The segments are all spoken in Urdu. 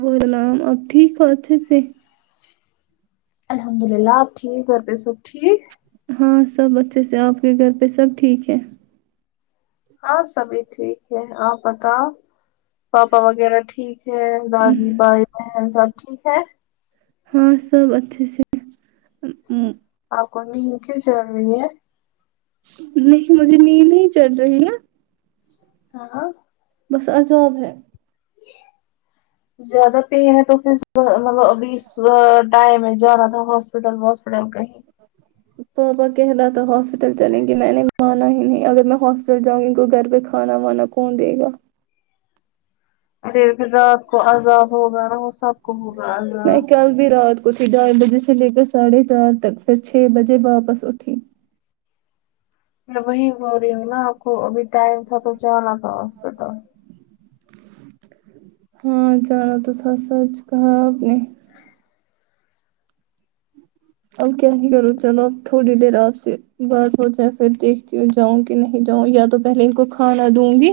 بد نام اب ٹھیک ہو ا [unintelligible] چھے سے الحمد للہ آپ ٹھیک گھر پے سب ٹھیک ہاں سب اچھے سے آپ کے گھر پہ سب ٹھیک ہے ہاں سبھی ٹھیک ہے آپ بتاؤ پاپا وغیرہ ٹھیک دادی بھائی بہن سب ٹھیک ہے ہاں سب اچھے سے آپ کو نئی کیوں ضروری ہے نہیں مجھے نیند نہیں چڑھ رہی ہے ہاں بس عذاب ہے زیادہ پین ہے تو پھر مطلب ابھی ٹائم جانا تھا ہاس پٹل ہاپٹل کہیں توپا کہہ رہا تھا ہاسپٹل چلیں گے میں نے مانا ہی نہیں اگر میں ہاسپٹل جاں گی ان کو گھر پہ کھانا وانا کون دے گا پھر رات کو عذاب ہوگا نا وہ سب کو ہوگا اللہ چل بھی رات کھی ڈھائی بجے سے لے کر ساڑھے چار تک پھر چھ بجے واپس اٹھی میں وہی ہو رہی ہوں نا آپ کو ابھی ٹائم تھا تو جانا تھا ہاسپٹل ہاں جانا تو س سچ کہا آپ نے اب کیا نہیں کرو چلو اب تھوڑی دیر آپ سے بات ہو جائے پھر دیکھتی ہو جاؤں کہ نہیں جاؤں یا تو پہلے ان کو کھانا دوں گی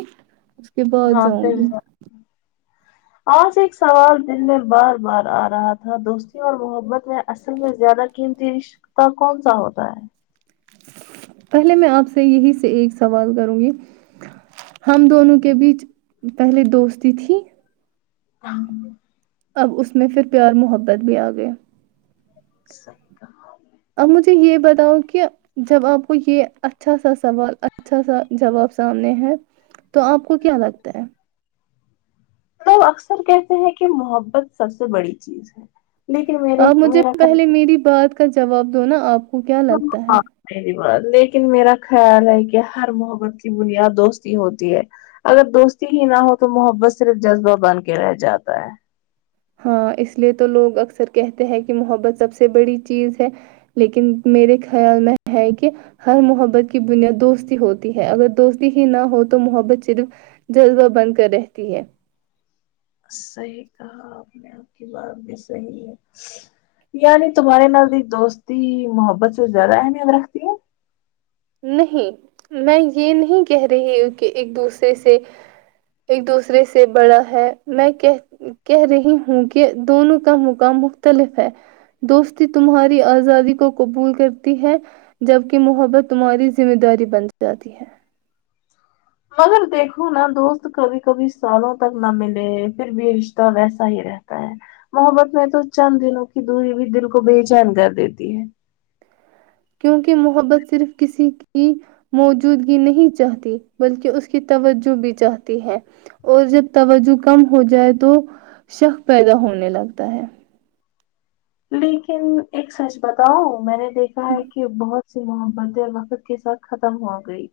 اس کے بعد ہاں جاؤں پھر گی آج ایک سوال دل میں بار بار آ رہا تھا دوستی اور محبت میں اصل میں زیادہ قیمتی عشق کون کون سا ہوتا ہے پہلے میں آپ سے یہی سے ایک سوال کروں گی ہم دونوں کے بیچ پہلے دوستی تھی ہاں اب اس میں پھر پیار محبت بھی آ گئے صحیح کہا۔ اب مجھے یہ بتاؤ کہ جب آپ کو یہ اچھا سا سوال اچھا سا جواب سامنے ہے تو آپ کو کیا لگتا ہے اکثر کہتے ہیں کہ محبت سب سے بڑی چیز ہے لیکن میرے آپ مجھے میرا پہلے خیال میری بات کا جواب دو نا آپ کو کیا لگتا ہے ا بات لیکن میرا خیال ہے کہ ہر محبت کی بنیاد دوستی ہوتی ہے اگر دوستی ہی نہ ہو تو محبت صرف جذبہ بن کے رہ جاتا ہے ہاں اس لیے تو لوگ اکثر کہتے ہیں کہ محبت سب سے بڑی چیز ہے لیکن میرے خیال میں ہے کہ ہر محبت کی بنیاد دوستی ہوتی ہے اگر دوستی ہی نہ ہو تو محبت صرف جذبہ بن کر رہتی ہے صحیح کہا آپ نے آپ کی بات بھی صحیح ہے یعنی تمہارے نزدیک دوستی محبت سے زیادہ اہمیت رکھتی ہے نہیں میں یہ نہیں کہہ رہی ہوں کہ ایک دوسرے سے ایک دوسرے سے بڑا ہے میں کہہ کہہ رہی ہوں کہ دونوں کا مقام مختلف ہے دوستی تمہاری آزادی کو قبول کرتی ہے جبکہ محبت تمہاری ذمہ داری بن جاتی ہے مگر دیکھو ناں دوست کبھی کبھی سالوں تک نہ ملے ہے پھر بھی رشتہ ویسا ہی رہتا ہے محبت میں تو چند دنوں کی دوری بھی دل کو بے چین کر دیتی ہے کیونکہ محبت صرف کسی کی موجودگی نہیں چاہتی بلکہ اس کی توجہ بھی چاہتی ہے اور جب توجہ کم ہو جائے تو شک پیدا ہونے لگتا ہے لیکن ایک سچ بتاؤں میں نے دیکھا ہے کہ بہت سے محبت وقت کے ساتھ ختم ہوگئی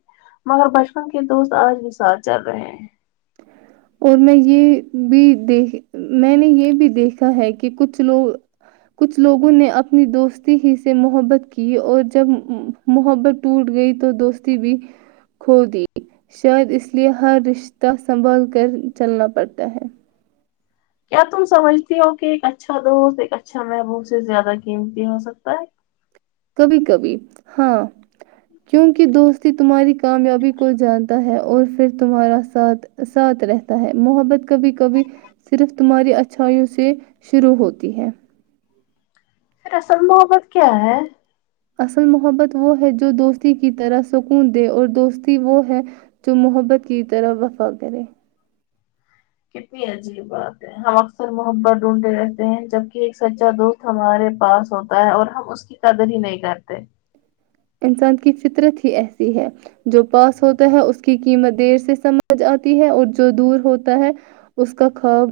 مگر بچپن کے دوست آج بھی ساتھ چل رہے ہیں اور میں یہ بھی دیکھ میں نے یہ بھی دیکھا ہے کہ کچھ لوگ کچھ لوگوں نے اپنی دوستی ہی سے محبت کی اور جب امم محبت ٹوٹ گئی تو دوستی بھی کھو دیتی شاید اس لیے ہر رشتہ سنبھل کر چلنا پڑتا ہے کیا تم سمجھتی ہو کہ ایک اچھا دوست ایک اچھا محبوب سے زیادہ قیمتی ہو سکتا ہے کبھی کبھی ہاں کیونکہ دوستی تمہاری کامیابی کو جانتا ہے اور پھر تمہارا ساتھ ساتھ رہتا ہے محبت کبھی کبھی صرف تمہاری اچھائیوں سے شروع ہوتی ہے پھر اصل محبت کیا ہے اصل محبت وہ ہے جو دوستی کی طرح سکون دے اور دوستی وہ ہے جو محبت کی طرح وفا کرے کتنی عجیب بات ہے ہم اکثر محبت ڈھونڈتے رہتے ہیں جبک ایک سچا دوست ہمارے پاس ہوتا ہے اور ہم اس کے کی قدر ہی نہیں کرتے انسان کی فطرت ہی ایسی ہے جو پاس ہوتا ہے اس کی قیمت دیر سے سمجھ آتی ہے اور جو دور ہوتا ہے اس کا خواب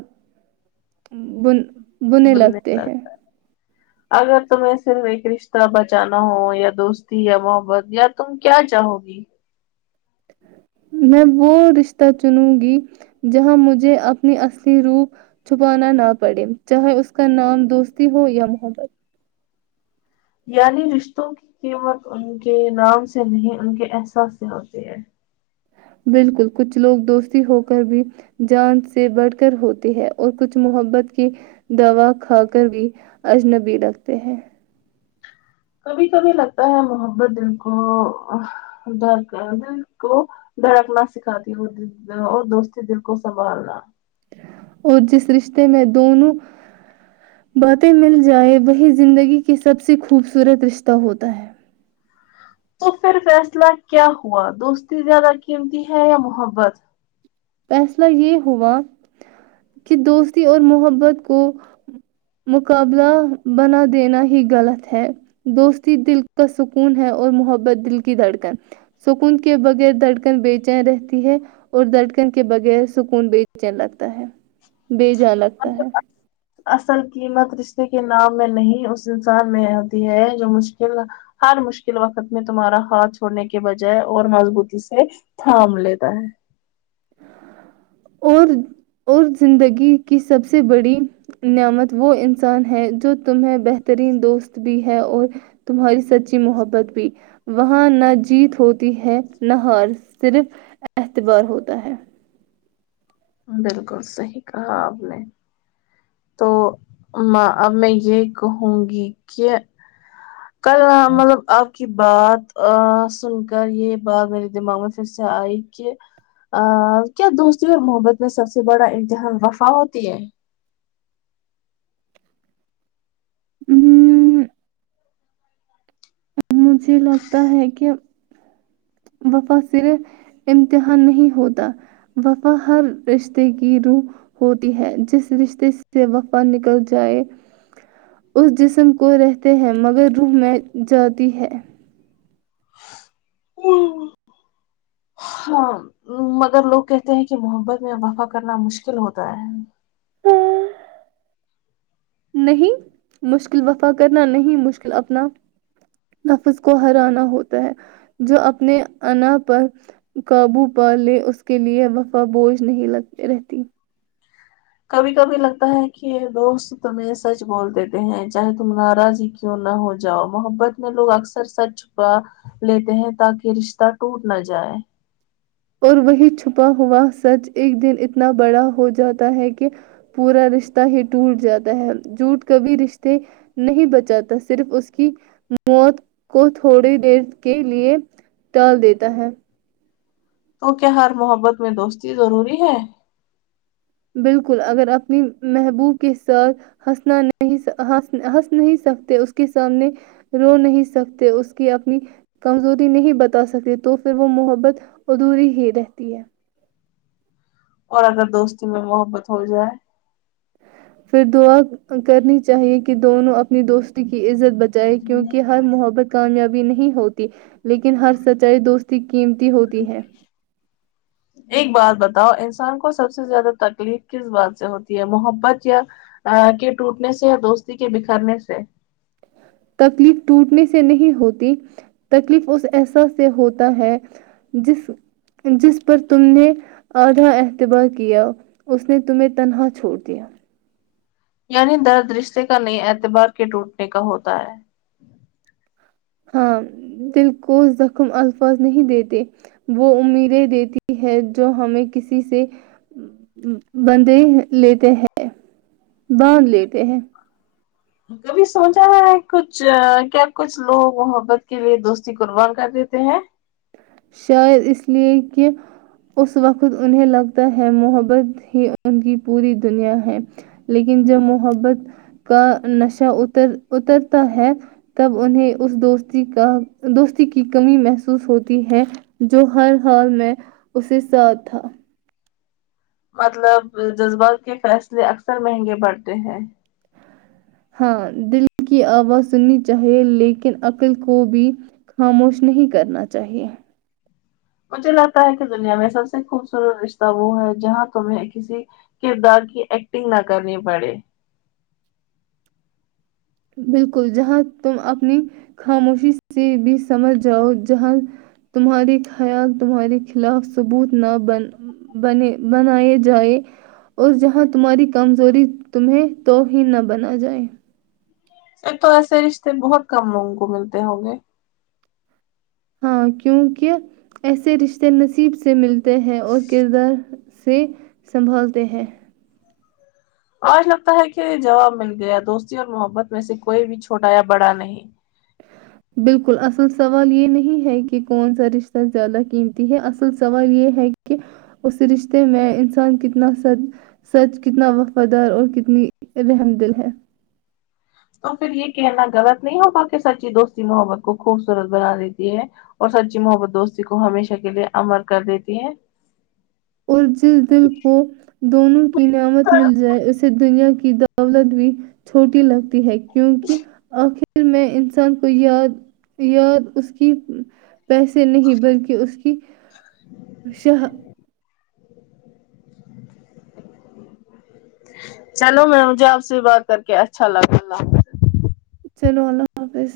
بن بننے بولنے لگتے کا ہیں کیا اگر تمہیں صرف ایک رشتہ بچانا ہو یا دوستی یا محبت یا تم کیا چاہو گی نیں میں رشتہ چنوں گی جہاں مجھے اپنی اصلی روپ چھپانا نہ پڑے چاہے اس کا نام دوستی ہو یا محبت یعنی رشتوں کی قیمت ان کے نام سے نہیں ان کے احساس سے ہوتی ہے بالکل کچھ لوگ دوستی ہو کر بھی جان سے بڑھ کر ہوتی ہے اور کچھ محبت کی دوا کھا کر بھی اجنبی لگتے ہیں کبھی کبھی لگتا ہے محبت دل کو درد دل کو دھڑکنا سکھاتی ہوگی اور دوستی دل کو سنبھالنا اور جس رشتے میں دونوں باتیں مل جائیں وہی زندگی کی سب سے خوبصورت رشتہ ہوتا ہے تو پھر فیصلہ کیا ہوا دوستی زیادہ قیمتی ہے یا محبت فیصلہ یہ ہوا کہ دوستی اور محبت کو مقابلہ بنا دینا ہی غلط ہے دوستی دل کا سکون ہے اور محبت دل کی دھڑکن سکون کے بغیر دھڑکن بے چین رہتی ہے اور دھڑ کن کے بغیر سکون بےچین لگتا ہے بےجان لگتا ہے [inaudible] اصل قیمت رشتے کے نام میں نہیں اس انسان میں آتی ہے جو مشکل ہر مشکل وقت میں تمہارا ہاتھ چھوڑنے کے بجائے اور مضبوطی سے تھام لیتا ہے [inaudible] اور اور زندگی کی سب سے بڑی نعمت وہ انسان ہے جو تمہیں بہترین دوست بھی ہے اور تمہاری سچی محبت بھی وہاں نہ جیت ہوتی ہے نہ ہار صرف اعتبار ہوت تا ہے بالکل صحیح کہا آپ نے تو ماں اب میں یہ کہوں گی کہ کل مطلب آب کی بات سن کر یہ بات میرے دماغ میں پھر سے آئی کہ کیا دوستی اور محبت میں سب سے بڑا امتحان وفا ہوتی ہے مم، مجھے لگتا ہے کہ وفا صرف امتحان نہیں ہوتا وفا ہر رشتے کی روح ہوتی ہے جس رشتے سے وفا نکل جائے اس جسم کو رہتے ہیں مگر روح میں جاتی ہے ہوں ہاں مگر لوگ کہتے ہیں کہ محبت میں وفا کرنا مشکل ہوتا ہے ہے [inaudible] نہیں مشکل وفا کرنا نہیں مشکل اپنا نفس کو ہرانا ہوتا ہے جو اپنے انا پر قابو پا لے اس کے لیے وفا بوجھ نہیں لگتے رہتی کبھی کبھی لگتا ہے کہ دوست تمہیں سچ بول دیتے ہیں چاہے تم ناراض ہی کیوں نہ ہو جاؤ محبت میں لوگ اکثر سچ چھپا لیتے ہیں تاکہ رشتہ ٹوٹ نہ جائے اور وہی چھپا ہوا سچ ایک دن اتنا بڑا ہو جاتا ہے کہ پورا رشتہ ہی ٹوٹ جاتا ہے جوٹ کبھی رشتے نہیں بچاتا صرف اس کی موت کو تھوڑی دیر کے لیے ٹال دیتا ہے تو کیا ہر محبت میں دوستی ضروری ہے بالکل اگر اپنی محبوب کے ساتھ ہنسنا نہیں ہنس ہنس نہیں سکتے اس کے سامنے رو نہیں سکتے اس کی اپنی کمزوری نہیں بتا سکی تو پھر وہ محبت ادھوری ہی رہتی ہے اور اگر دوستی میں محبت ہو جائے پھر دعا کرنی چاہیے کہ دونوں اپنی دوستی کی عزت بچائے کیونکہ ہر محبت کامیابی نہیں ہوتی لیکن ہر سچائی دوستی قیمتی ہوتی ہے [inaudible] ایک بات بتاؤ انسان کو سب سے زیادہ تکلیف کس بات سے ہوتی ہے محبت یا کے ٹوٹنے سے یا دوستی کے بکھرنے سے تکلیف ٹوٹنے سے نہیں ہوتی تکلیف اس احساس سے ہوتا ہے جس جس پر تم نے آدھا اعتبار کیا اس نے تمہیں تنہا چھوڑ دیا یعنی درد رشتے کا نہی اعتبار کے ٹوٹنے کا ہوتا ہے ہاں دل کو زخم الفاظ نہیں دیتے وہ امیدیں دیتی ہے جو ہمیں کسی سے بندھے لیتے ہے باندھ لیتے ہیں کبھی سوچا ہے کچھ کیا کچھ لوگ محبت کے لیے دوستی قربان کر دیتے ہیں شاید اس لیے کہ اس وقت انہیں لگتا ہے محبت بھی ان کی پوری دنیا ہے لیکن جب محبت کا نشہ اتر اترتا ہے تب انہیں اس دوستی کا دوستی کی کمی محسوس ہو تی ہے جو ہر حال میں اسے ساتھ تھا مطلب جذبات کے فیصلے اکثر مہنگے پڑتے ہیں ہاں دل کی آواز سننی چاہیے لیکن عقل کو بھی خاموش نہیں کرنا چاہیے مجھے لگتا ہے کہ دنیا میں سب سے خوبصورت رشتہ وہ ہے جہاں تمیں کسی کردار کی ایکٹنگ نہ کرنی پڑے بالکل جہاں تم اپنی خاموشی سے بھی سمجھ جاؤ جہاں تمہارے خیال تمہارے خلاف ثبوت نہ بن بنے بنائے جائے اور جہاں تمہاری کمزوری تمہیں توہین نہ بنا جائے تو ایسے رشتے بہت کم لوگوں کو ملتے ہوں گے ہاں کیوں کے ایسے رشتے نصیب سے ملتے ہیں اور کردار سے سنبھالتے ہیں آج لگتا ہے کہ جواب مل گیا دوستی اور محبت میں سے کوئی بھی چھوٹا یا بڑا نہیں بالکل اصل سوال یہ نہیں ہے کہ کون سا رشتہ زیادہ قیمتی ہے اص ل سوال یہ ہے کہ اس رشتے میں انسان کتنا س سچ کتنا وفادار اور کتنی رحم دل ہے تو پھر یہ کہنا غلط نہیں ہو گا کہ سچی دوستی محبت کو خوبصورت بنا دیتی ہے اور سچی محبت دوستی کو ہمیشہ کے لیے امر کر دیتی ہے اور جس دل کو دونوں کی نعمت مل جائے اس دنیا کی دولت بھی چھوٹی لگتی ہے کیونکہ آخر میں انسان کو یاد یاد اس کی پیسے نہیں بلکہ اس کی و شھا چلو میں مجھے آپ سے بات کر کے اچھا لگا اللہ حافظ چلو اللہ حافظ